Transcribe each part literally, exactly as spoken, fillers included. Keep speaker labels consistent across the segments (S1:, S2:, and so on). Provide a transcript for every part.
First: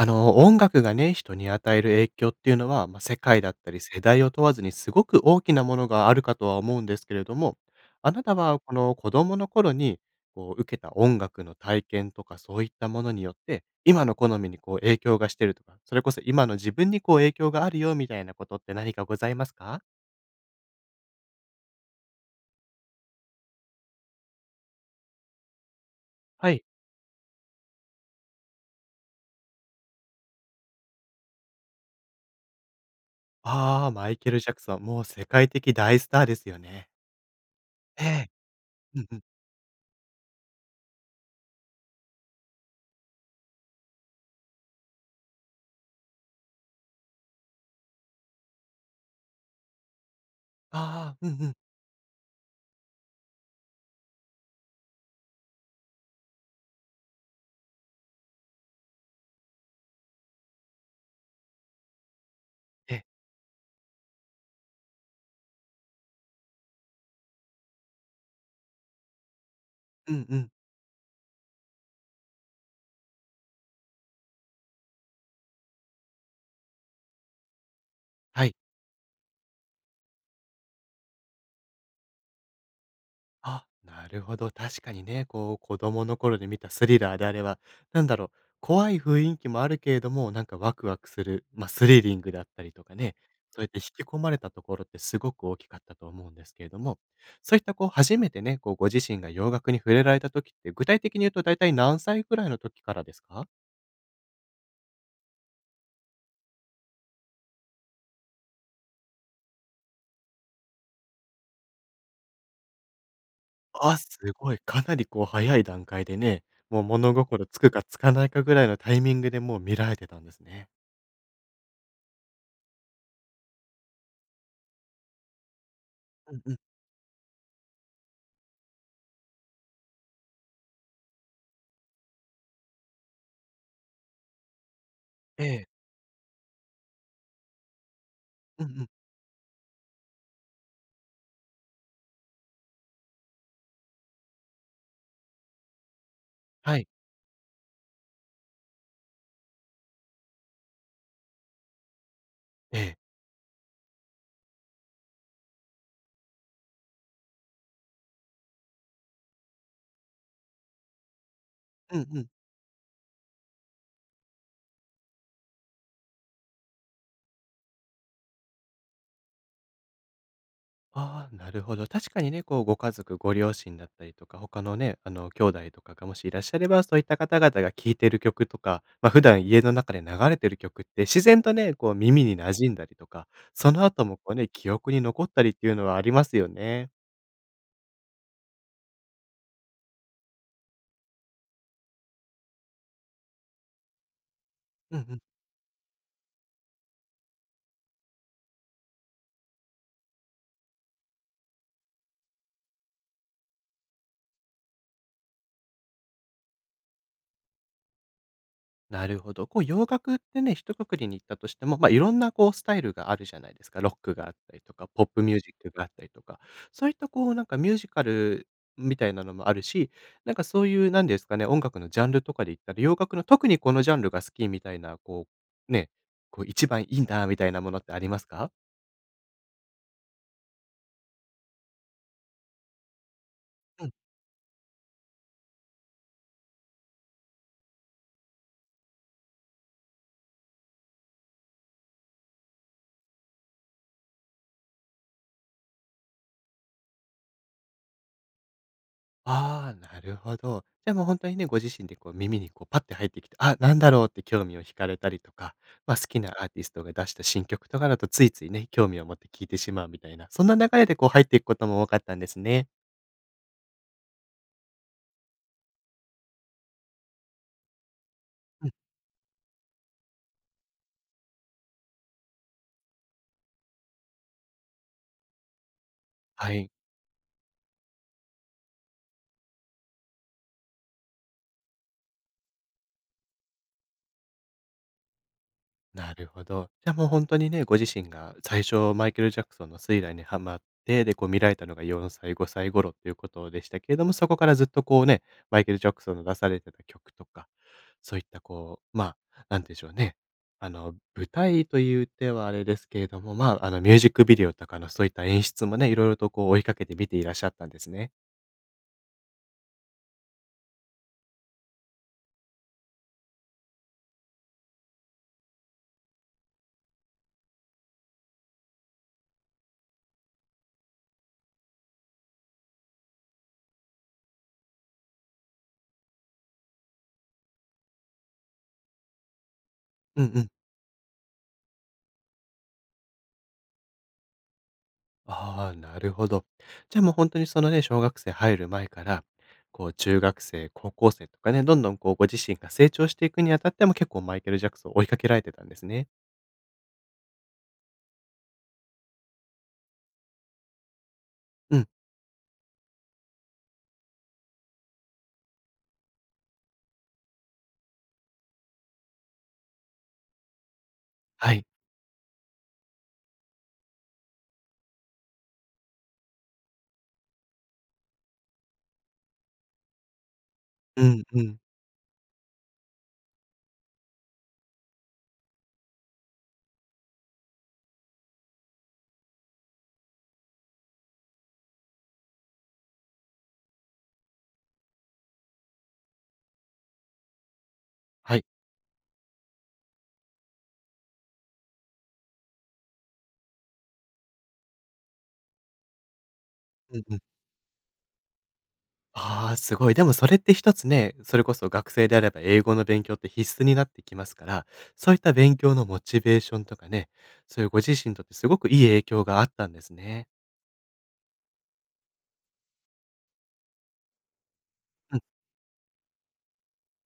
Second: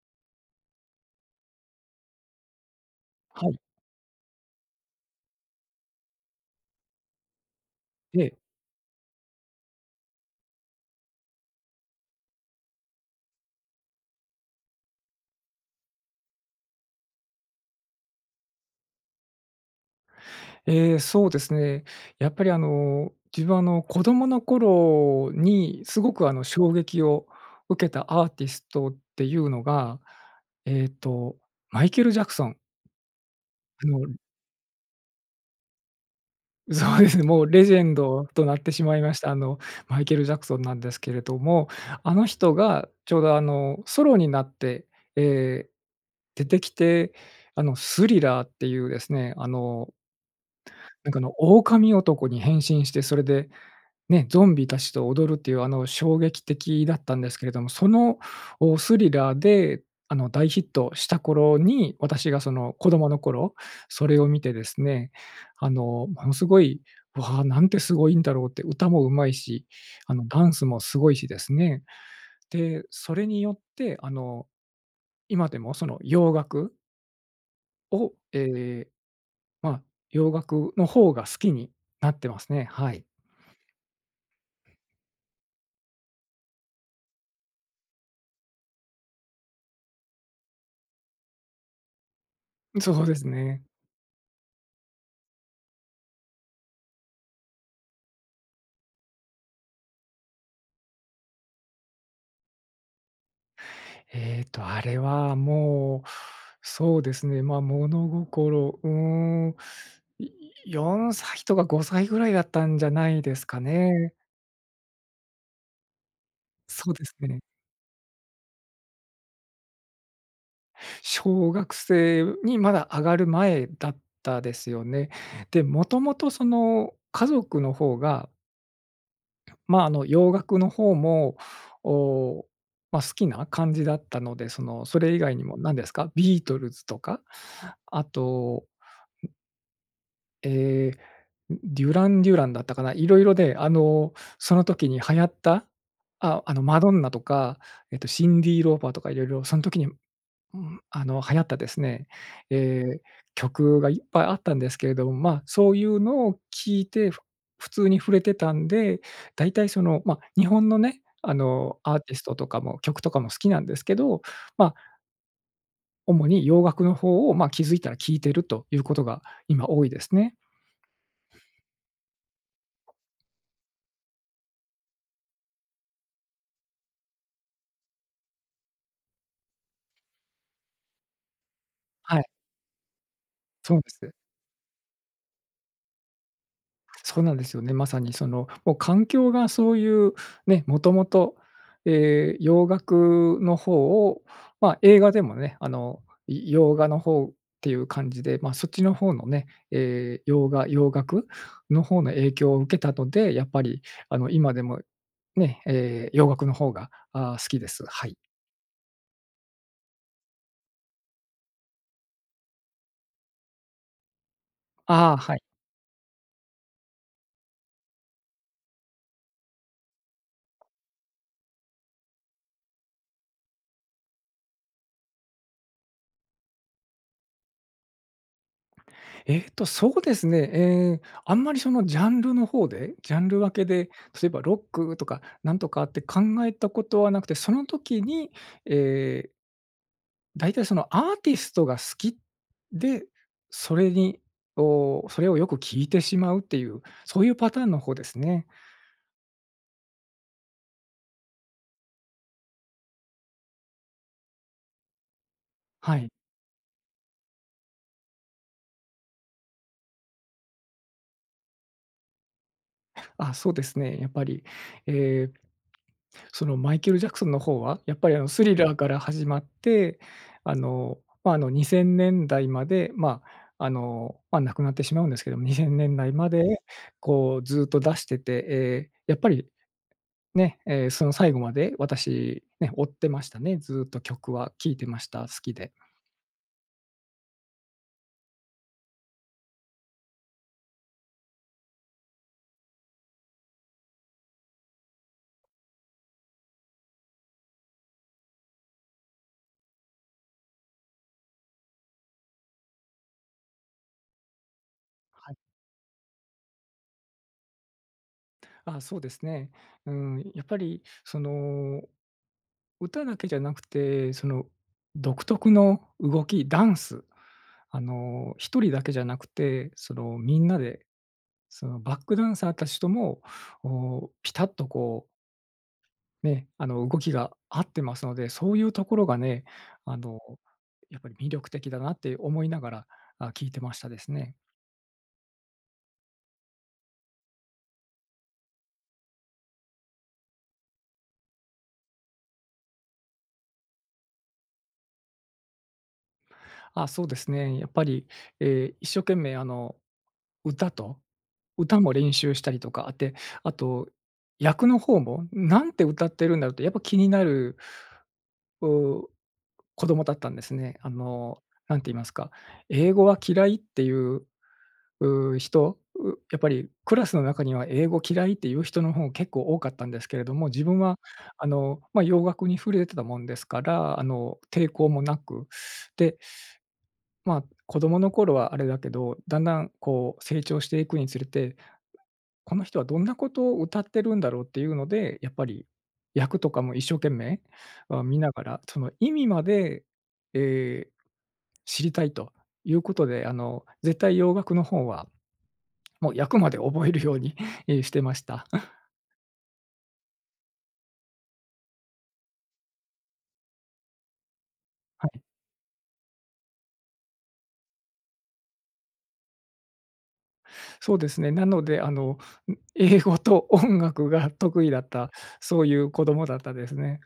S1: あの、音楽がね、人に与える影響っていうのは、ま、世界
S2: は
S1: だっ
S2: い。
S1: たり世代を問わずに、すごく大きなものがあるかとは思うんですけれども、あ
S2: え
S1: な
S2: え。
S1: たは、この子供の頃に、こう受けた音楽の体験とかそういったものによって、今の好みにこう影響がしてるとか、それこそ今の自分にこう影響があるよ、みたいなことって何かございますか？
S2: え、そうですね。やっぱりあの、自分あの、子供の頃にすごく、あの、
S1: はい。
S2: 衝撃を受けたアーティストっていうのが、えっと、マイケル・ジャクソン。あ
S1: ああ、
S2: の
S1: マイケルジャクソン、もう世界的大スターですよね。
S2: そうですね。もうレジェン
S1: え
S2: ド
S1: え。
S2: となってしま
S1: う
S2: い
S1: ん
S2: ま
S1: う
S2: し
S1: ん。
S2: た、あのマイケルジャクソンなんですけれども、あの人が、ちょうど、あの、ソロになって、え、出てきて、あの、スリラーっていうですね、あのなん
S1: ああ
S2: か、
S1: ああ。
S2: あ
S1: う
S2: の、
S1: んうん。
S2: オオカミ男に変身してそれで、ね、ゾンビたちと踊るっていう、あの、衝撃的だったんですけれども。その、おスリラーであの大ヒットした頃に、私がその子
S1: ええ。
S2: 供の頃、それを見てですね、あの、ものすごい「わあ、なんてすごいんだろう」って。歌も上手いし、
S1: う
S2: あ
S1: ん
S2: の
S1: う
S2: ダ
S1: ん。
S2: ンスもすごいしですね。で、それによってあの、今でもその洋楽を、
S1: はい。
S2: ええ、まあ、洋楽の方が好きになってますね。はい。
S1: あ、なるほど。確かにね、こう子供の頃に見たスリラーであれは、なんだろう、怖い雰囲気もあるけれども、なんかワクワクする、ま、スリリングだったりとか
S2: そうで
S1: ね、
S2: す
S1: そ
S2: ね。
S1: うやって引き込まれたところってすごく大きかったと思うんですけれども、そういったこう初めてね、こうご自身が洋楽に触れられた時って、具体的に言うと大体何歳ぐらいの時からですか？
S2: えっと、あれはもう、そうですね、ま、物心うーん、いよんさいとかごさいぐらいだったんじゃないですか
S1: あ、
S2: ね。
S1: すごい、かなりこう早い段階でね、もう
S2: そうで
S1: 物
S2: すね。
S1: 心つくかつかないかぐらいのタイミングでもう見られてたんですね。
S2: 小学生にまだ上がる前だったですよね。で、もともと
S1: うん
S2: そ
S1: うん。
S2: の家族の方がまあ、あの洋楽の方も、おお、ま、好きな感じだったので、そのそれ以外に
S1: え
S2: も
S1: え。
S2: 何ですか、ビートルズとか、あ
S1: う
S2: と、
S1: んうん。
S2: んえ、デュラン・デュランだったかな、色々であの、その時に流行った、あ、あの
S1: は
S2: マ
S1: い。
S2: ドンナとか、えっと、シンディローパーとか色々そん時に、うん、あの、流行ったですね、
S1: ええ。
S2: え、曲がいっぱいあったんですけれども、まあ、そういうのを聞いて、ふ普通に触れてたんで、だいたいその、ま、日本のね、あの、ア
S1: う
S2: ー
S1: ん
S2: ティ
S1: う
S2: ス
S1: ん。
S2: トとかも曲とかも好きなんですけど、まあ主に洋楽の方を、まあ、気付いたら聞いてるということが今多いですね。
S1: ああ、なるほど。確かにね、こうご家族、ご両親だったりとか他のね、あの、兄弟とかがもしいらっしゃれば、そういった方々が聴いてる曲とか、ま、普段家の中で流れてる曲って自然とね、こう
S2: は
S1: 耳
S2: い。
S1: に馴染んだりとか、そ
S2: そう
S1: の
S2: です
S1: 後
S2: ね。
S1: もこうね、記憶に残ったりっていうのはありますよね。
S2: そうなんですよね。まさにその、お、環境がそういうね、もともと、ええ、洋楽の方を、まあ、
S1: う
S2: 映
S1: ん
S2: 画
S1: うん。
S2: でもね、あの、い洋画の方っていう感じで、まあ、そっちの方のね、え、洋画、洋楽の方の影響を受けたとで、やっぱり、あの、今でもね、え、洋楽の方が、ああ、好きです。はい。
S1: なるほど。こう洋楽ってね、ひとくくりに言ったとしても、ま、いろんなこうスタイルがあるじゃないですか。ロックがあったりとか、ポッ
S2: ああ、
S1: プ
S2: は
S1: ミュー
S2: い。
S1: ジックがあったりとか、そういったこう、なんかミュージカルみたいなのもあるし、なんかそういうなんですかね、音楽のジャンルとかで言ったら、洋楽の、特にこのジャンルが好きみたいな、こう、ね、こう一番いんだみたいなものってありますか？
S2: えっとそうですね。え、あんまりそのジャンルの方で、ジャンル分け
S1: う
S2: で、
S1: ん。
S2: 例えばロックとかなんとかって考えたことはなくて、その時にええだいたいそのアーティストが好きで、それにを、それをよく聞いてしまうっていう、そういうパターンの方ですね。
S1: ああ、なるほど。じゃあもうほんとにね、ご自身でこう耳にこうパッて入ってきて、あ、何だろうって興味を引かれたりとか、
S2: は
S1: ま、好
S2: い。
S1: きなアーティストが出した新曲とかだとついついね、興味を持って聞いてしまうみたいな、そんな流れでこう入っていくことも多かったんですね。
S2: あ、そうですね。やっぱり、ええ、そのマイケルジャクソンの方は、やっぱりあのスリ
S1: うん。
S2: ラーから始まって、あの、ま、あの、にせんねんだいまで、ま、あの亡くなってしまうんですけども、にせんねんだいまで
S1: はい。
S2: こうずっと出してて、ええ、やっぱり、ね、ええ、その最後まで私ね、追ってましたね。ずっと曲は聞いてました。好きで。
S1: なるほど。じゃ、もうほんとにね、ご自身が最初マイケルジャクソンのスリラーにはまって、でこう見られたのがよんさい、ごさい頃ということでしたけれども、そこからずっとこうね、マイケルジャクソンの出されてた曲とか、そういった、こう、ま、なんでしょうね、あの舞台とゆってはあれですけれども、まあ、あのミュージックビデオとかのそういった
S2: はい。
S1: 演出もね、色々とこう追いかけて見ていらっしゃったんですね。
S2: あ、そうですね。うーん、やっぱり、その、歌だけじゃなくて、その独特の動き、ダンス。あの、一人だけじゃなくて、その、みんなで。そのバックダンサーたちとも、お、ピタッとこうね、あの動きが合ってますので、そういうところがね、あの、
S1: うんうん。
S2: やっぱり魅力的だなって思いながら、あ、聞いてましたですね。
S1: ああ、なるほど。じゃあ、もうほんとに、そのね、小学生入る前から、こう中学生、高校生とかね、どんどん、こうご自身が成長していくにあたっても、結構マイケル・ジャクソン追いかけられてたんですね。
S2: あ、そうですね。やっぱり、ええ、一生懸命、あの、歌と、
S1: う
S2: 歌
S1: ん。
S2: も練習したりとかあて、あと、役の方も、うん、なんて歌ってるんだろう？ってやっぱ気になる、う、子供だったんですね。あの、
S1: はい。
S2: 何て言いますか、英語は嫌いっていう、う、人？うやっぱりクラスの中には、英語嫌いっていう人の方結構多かったんですけれども、自分は、
S1: うんう
S2: あ
S1: ん。
S2: の、まあ、洋楽に触れてたもんですから、あの、抵抗もなく。でまあ、子供の頃はあれだけど、だんだん、こう、成長していくにつれて「この人はどんなことを歌ってるんだろう？」っていうので、やっぱり、役とかも一生懸命、あ、見な
S1: は
S2: が
S1: い。
S2: ら、その意味まで、ええ、知りたいということで、あの、絶対洋楽の方は、もう役まで覚え
S1: う
S2: る
S1: ん
S2: よ
S1: う
S2: う
S1: ん。
S2: に、え、してました。
S1: あ、すごい。でもそれって一つね、それこそ学生であれば英語の勉強って必須になってきますから、
S2: は
S1: そうい
S2: い。
S1: った勉強のモチベーションとかね、そういうご自身にとってすごくいい影響があったんですね。
S2: そうですね。なのであの、ん、英語と音楽が得意だった、
S1: うん。
S2: そういう子供だったですね。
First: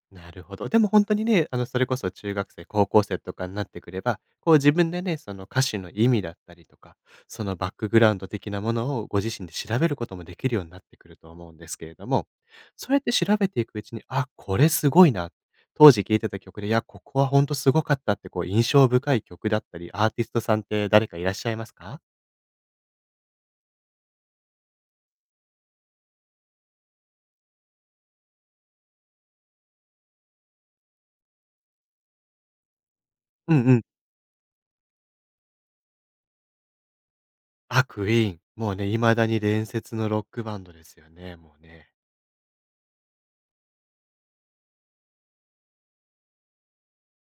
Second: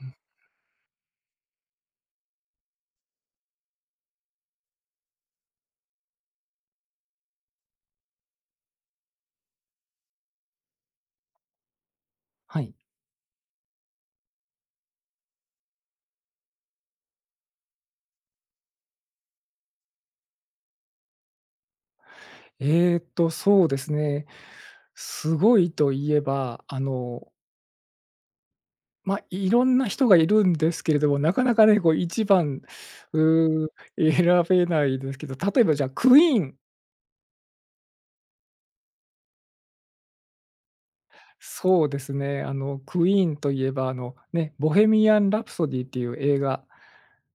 S2: うん。
S1: なるほど。でも本当にね、あの、それこそ中学生、高校生とかになってくれば、こう自分でね、その歌詞の意味だったりとか、そのバックグラウンド的なものをご自身で調べることもできるようになってくると思うんですけれども、
S2: はい。
S1: そうやって調べていくうちに、あ、これすごいな、当時聴いてた曲で。いや、ここは本当すごかったってこう印象深い曲だったり、アーティストさんって誰かいらっしゃいますか？
S2: えっとそうですね。すごいと言えば、あのま、いろんな人がいるんですけれども、なかなかね、こう一番、
S1: うん
S2: うーん、
S1: うん。
S2: 選べないですけど、例えばじゃあ Queen。
S1: あ、Queen、もうね、未だに伝説のロックバンドですよね、もう
S2: そ
S1: ね。
S2: うですね。あの Queen といえばあの、ね、ボヘミアンラプソディっていう映画、あ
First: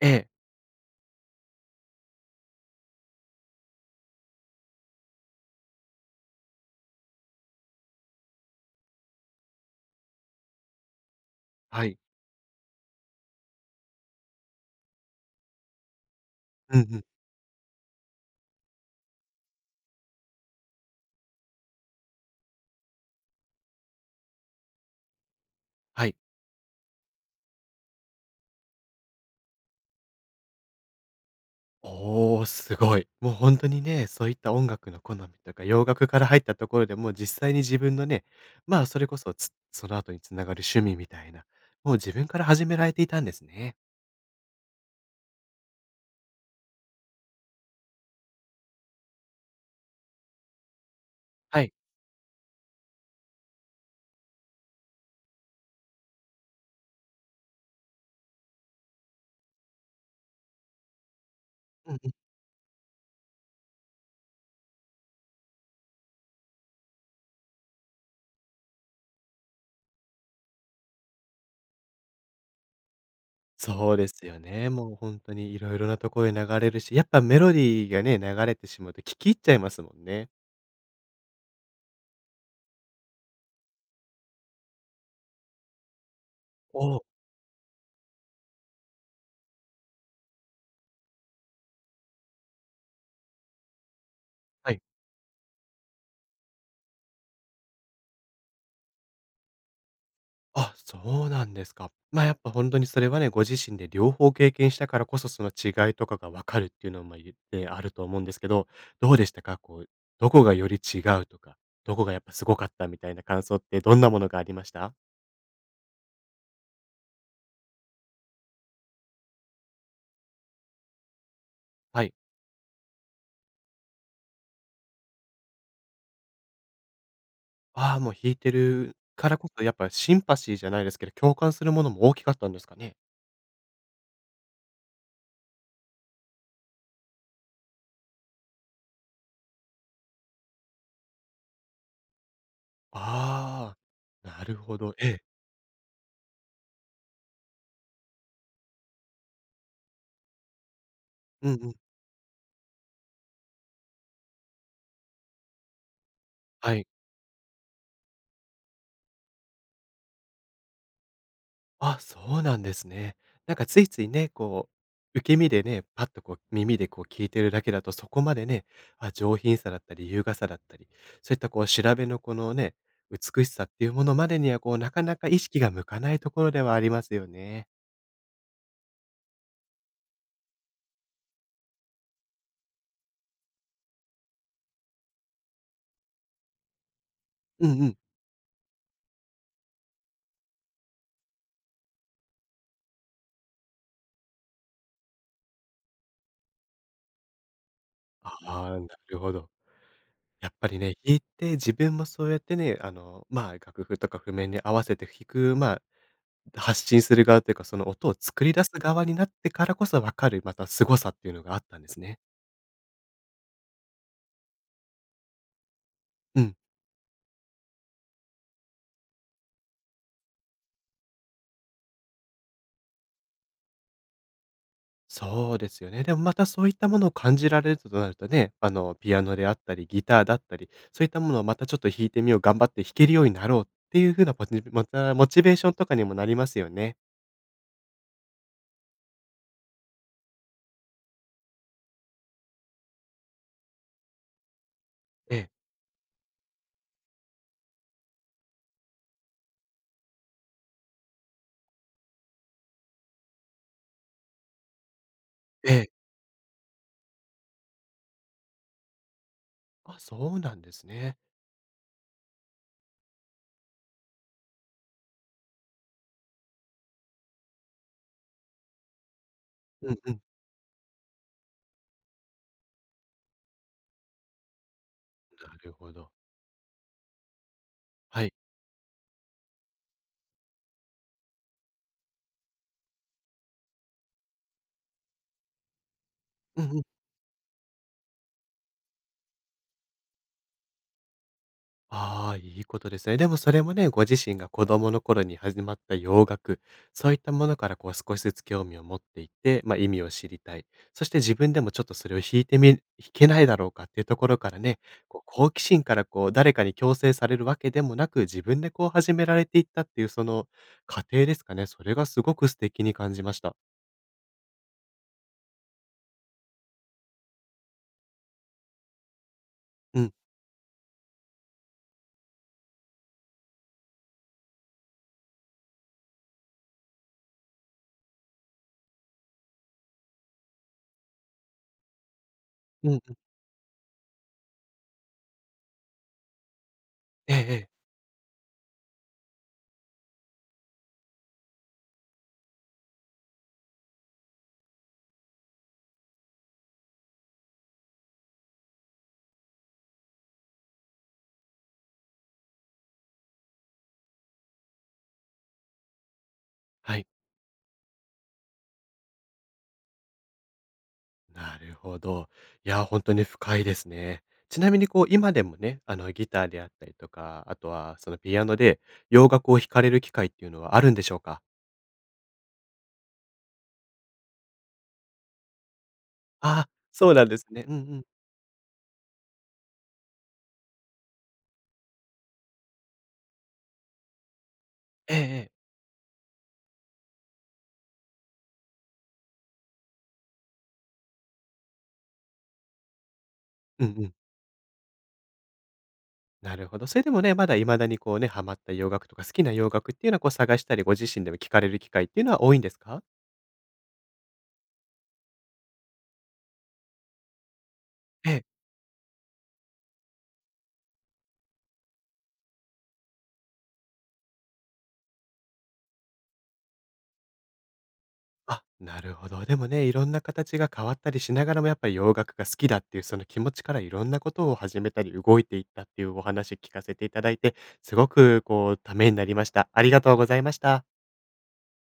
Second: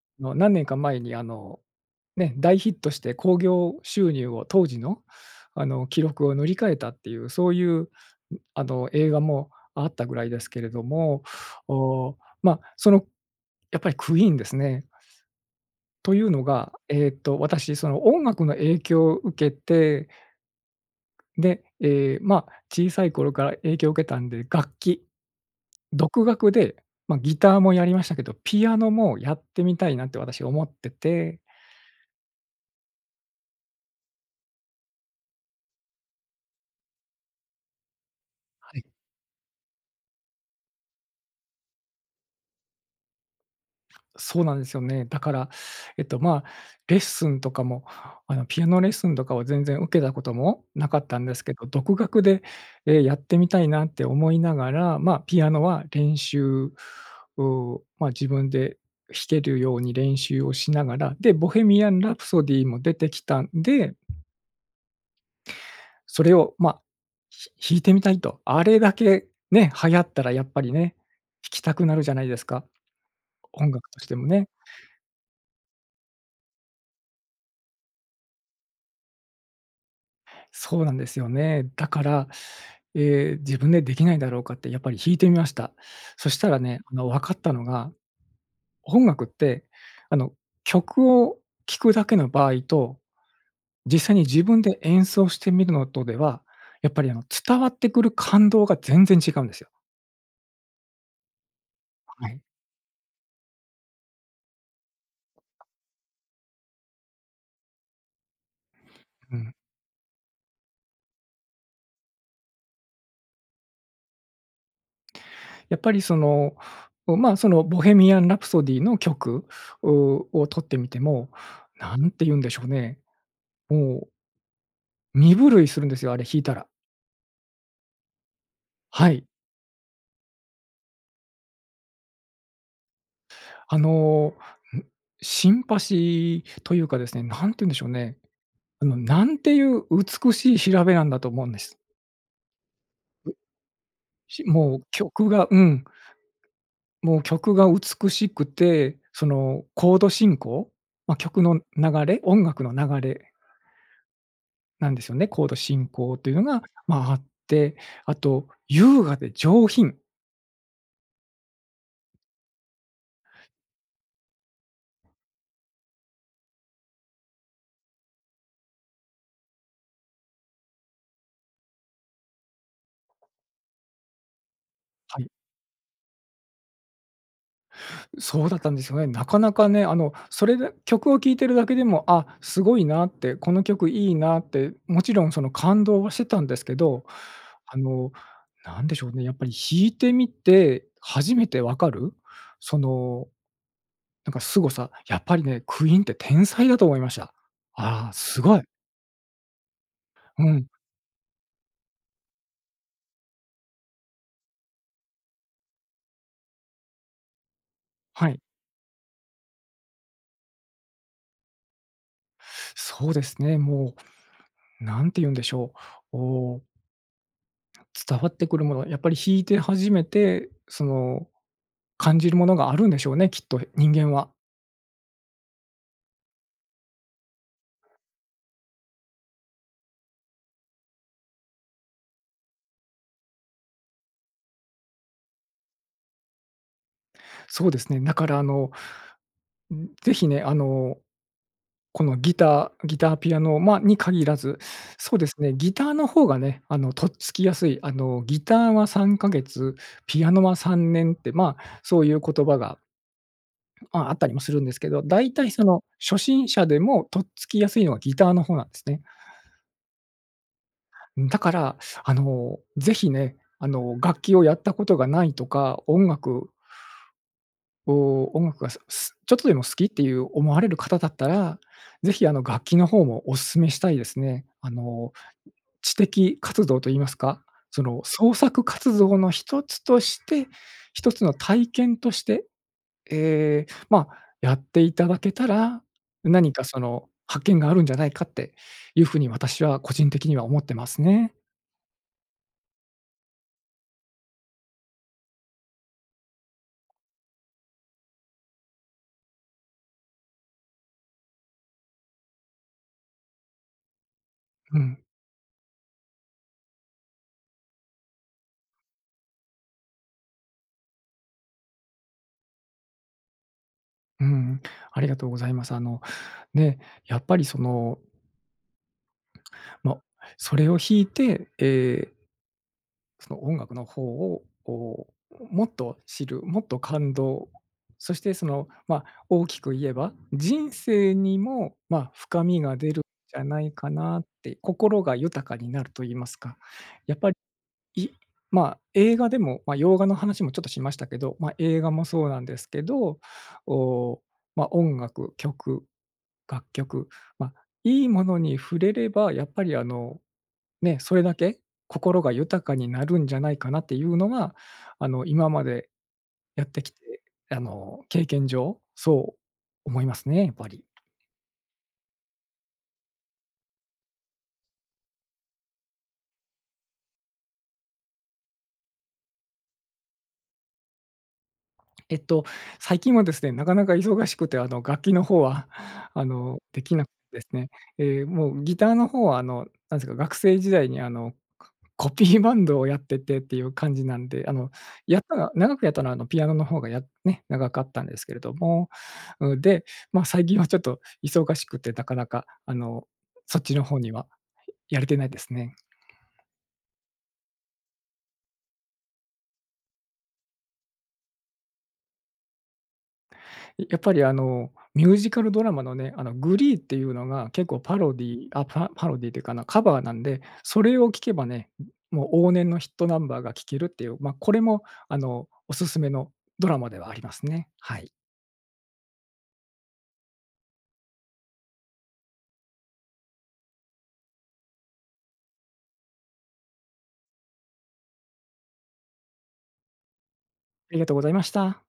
S1: ええ。
S2: の何年か前にあの、ね、大ヒットして興行収入を当時のあの記録を塗り替えたっていう、そういうあの映画もあったぐらいですけれども。
S1: はい。
S2: お、ま、その、やっぱり Queen ですね。というのが、
S1: うんうん。
S2: えっと私その音楽の影響を受けてで、え、ま、小さい頃から影響受けたんで、楽器。
S1: はい。
S2: 独学で、ま、ギターもやりましたけど、ピアノもやってみたいなって私は思ってて。
S1: お、すごい。もう本当にね、そういった音楽の好みとか洋楽から入ったところでも実際に自分のね、
S2: は
S1: ま
S2: い。
S1: あそれこそ、つその後に繋がる趣味みたいな、もう自分から始められていたんですね。
S2: そうなんですよね。だから、えっと、ま、レッスンとかも、あの、ピアノレッスンとかは全然受けたこともなかったんですけ
S1: は
S2: ど、
S1: い。
S2: 独学で、え、やってみたいなって思いながら、ま、ピアノは練習、う、ま、自分で弾けるように練習をしながら。で、ボヘミア
S1: う
S2: ン
S1: んうん。
S2: ラプソディも出てきたんでそれをま、ひ弾いてみたいと。あれだけ、ね、流行ったらやっぱりね、弾きたくなるじゃないですか、音楽
S1: そう
S2: とし
S1: で
S2: ても
S1: すよ
S2: ね。
S1: ね。もうほんとに色々なとこで流れるし、やっぱメロディーがね、流れてしまうと聴き入っちゃいますもんね。
S2: そうなんですよね。だから、ええ、自分でできないだろうかってやっぱり弾いてみました。そしたらね、
S1: お
S2: あ
S1: お。
S2: の、分かったのが、音楽って、あの、曲を聴くだけの場合と、実際に自分
S1: は
S2: で
S1: い。
S2: 演奏してみるのとでは、やっぱりあの、伝わってくる感動が全然違うんですよ。
S1: あ、そうなんですか。
S2: あ、
S1: ま、
S2: は
S1: や
S2: い。
S1: っぱほんとにそれはね、ご自身で両方経験したからこそ、その違いとかが分かるっていうのもゆってあると思うんですけど、どうでし
S2: う
S1: た
S2: ん。
S1: か？こう、どこがより違うとか、どこがやっぱすごかったみたいな感想って、どんなものがありました？
S2: やっぱりその、おまあ、そのボヘミアン・ラプソディーの曲うを取ってみても、
S1: は
S2: 何
S1: い。
S2: て言うんでしょうね。おお身震いするんですよ。あれ、弾いたら。
S1: あ、もう弾いてる
S2: はい。
S1: からこそ、やっぱシンパシーじゃないですけど、共感するものも大きかったんですかね。
S2: あの、んシンパシーというかですね、何てゆんでしょうね。あの、なんていう美しい調べなんだと思うんです。
S1: ああ、
S2: し、
S1: なるほ
S2: もう
S1: ど、ええ。
S2: 曲がうん。もう、曲が美しくて、そのコード進行、ま、曲
S1: うん
S2: の
S1: うん。
S2: 流れ、音楽の流れなんですよね、コード進行というのが、
S1: はい。
S2: ま、あって。あと優雅で上品。
S1: あ、そうなんですね。なんか、ついついね、こう受け身でね、パッとこう耳でこう聞いてるだけだとそこまでね、あ、上品さだったり優雅さだったり、そういったこう調べのこの、ね、美しさっていうものまでには、こうなかな
S2: は
S1: か
S2: い。
S1: 意識が向かないところではありますよね。
S2: そうだったんですよね。なかなかね、あの、それで曲を聴いてるだけでも、あ、すごいなって、この曲いいなって。もちろんその、感動はしてたんですけど。
S1: うん
S2: あ
S1: うん。
S2: の、なんでしょうね、やっぱり弾いてみて初めて分かる？その、なんかすごさ、やっぱりね、Queen って天才だと思いました。ああ、
S1: あ
S2: すごい。
S1: あ、なるほど。や
S2: う
S1: っぱ
S2: ん。
S1: りね、弾いて、自分もそうやってね、あの、まあ、楽譜とか譜面に合わせて弾く、まあ、発信する側というか、その、音を
S2: はい。
S1: 作り出す側になってからこそ分かる、またすごさっていうのがあったんですね。
S2: そうですね。もう、何てゆんでしょう。お
S1: うん。
S2: お。伝わってくるものは、やっぱり弾いて初めて、その、感じるものがあるんでしょうね、きっと人間は。
S1: そうですよね。でもまたそういったものを感じられるとなるとね、あの、ピアノであったりギターだったり、そういったものをまたちょっと弾いてみよう、頑張って弾けるようになろうっていう風な [unintelligible] また、モチベーションとかにもなりますよね。
S2: そうですね。だからあの、ぜひね、あの、このギターギター、ピアノ、ま、に限らず、そうです
S1: ええ。
S2: ね。ギターの方がね、あの、とっつきやすい。あの、ギターはさんかげつ、ピアノはさんねんって、まあ、そういう言葉が、まあ、あったりもするんですけど、大体そ
S1: え
S2: の、
S1: え。
S2: 初心者でもとっつきやすいのは、ギターの方なんですね。
S1: あ、そうなんですね。
S2: うん、だから、あの、是非ね、あの、楽器をやったことがないとか、音楽お音楽が、そう、すちょっとでも好きっ
S1: うん
S2: て
S1: う
S2: い
S1: ん。
S2: う思われる方だったら、ぜひあの楽器の方もおすすめしたいですね。あの、
S1: なるほ
S2: 知
S1: ど。
S2: 的活動と言いますか、その、
S1: はい。
S2: 創作活動の一つとして、一つの体験として、え、ま、やっていただけたら、何
S1: う
S2: か
S1: んう
S2: そ
S1: ん。
S2: の発見があるんじゃないかっていう風に私は個人的には思ってますね。
S1: ああ、いい事ですね。でも、それもね。ご自身が子供の頃に始まった洋楽。そういったものから、こう、少しずつ興味を持っていて。まあ、意味を知りたい。そして自分でも、ちょっと、それを弾いてみ弾けないだろうかというところから
S2: う
S1: ね。
S2: ん。
S1: こう、好奇心から、こう、誰かに強制されるわけでもなく、自分で、こう始められていったっていう、その過程ですかね。それが、すごく素敵に感じました。
S2: うん、ありがとうございます。あの、ね。やっぱり、そのまあ、
S1: うん。
S2: それを弾いて、ええその音楽の方をこう、もっと知るもっと感動、そして、その、まあ、大きく言えば、人生にも、まあ、深みが出
S1: うん
S2: るん
S1: うん。
S2: じゃないかなって、心が豊かになると言いますか。やっぱ
S1: え
S2: り、
S1: えええ。
S2: いまあ、映画でも、まあ、洋画の話もちょっとしましたけど、まあ、映画もそうなんですけど、おお、まあ、音楽、曲、楽曲、まあ、いいものに触れれば、やっぱり、あのね、それだけ、心が豊かになるんじゃないかなっていうのが、あの、今までやってきて、
S1: はい。
S2: あの、経験上、そう思いますね、ばり。
S1: なるほど。いや、ほんとに深いですね。ちなみにこう今でもね、あの、ギターであったりとか、あとはそのピアノで、洋楽を弾かれる機会っていうのはあるんでしょうか？
S2: えっと、最近はですね、なかなか忙しくてあの、楽器の方はあの、
S1: あ、
S2: 出来なく
S1: そうなんで
S2: で
S1: す
S2: す
S1: ね。
S2: ね。
S1: うんうん。
S2: ええ、もうギターの方はあの、何すか、学生時代にあの、ココピーバンドをやっててっていう感じなんで、あの、
S1: ええ
S2: やったの
S1: ええ。
S2: は長くやったのはあの、ピアノの方がやね、長かったんですけれども、うん、で、ま、最近はちょっと忙しくて、なかなかあの、そっちの
S1: うん
S2: 方
S1: う
S2: に
S1: ん。
S2: は [unintelligible] やれてないですね。
S1: なるほど。それでもね、まだ未だにこうね、ハマった洋楽とか好きな洋楽っていうのはこう、探したり、ご自身でも聴かれる機会っていうのは多いんですか？
S2: いやっぱりあの、ミュージカルドラマのね、あの、glee っていうのが結構パロデ
S1: え
S2: ィ
S1: え。
S2: ーあ、パパロディーというか、なカバーなんで、それを聞けばね、もう往年のヒットナンバーが聴けるっていう、ま、これもあの、おすすめのドラマではありますね。はい。
S1: あ、なるほど。でもね、いろんな形が変わったりしながらも、やっぱり洋楽が好きだっていうその気持ちからいろんなことを始めたり、動いていったっていうお話聞かせていただいて、すごくこう、ためになりました。ありがとうございました。
S2: ありがとうございました。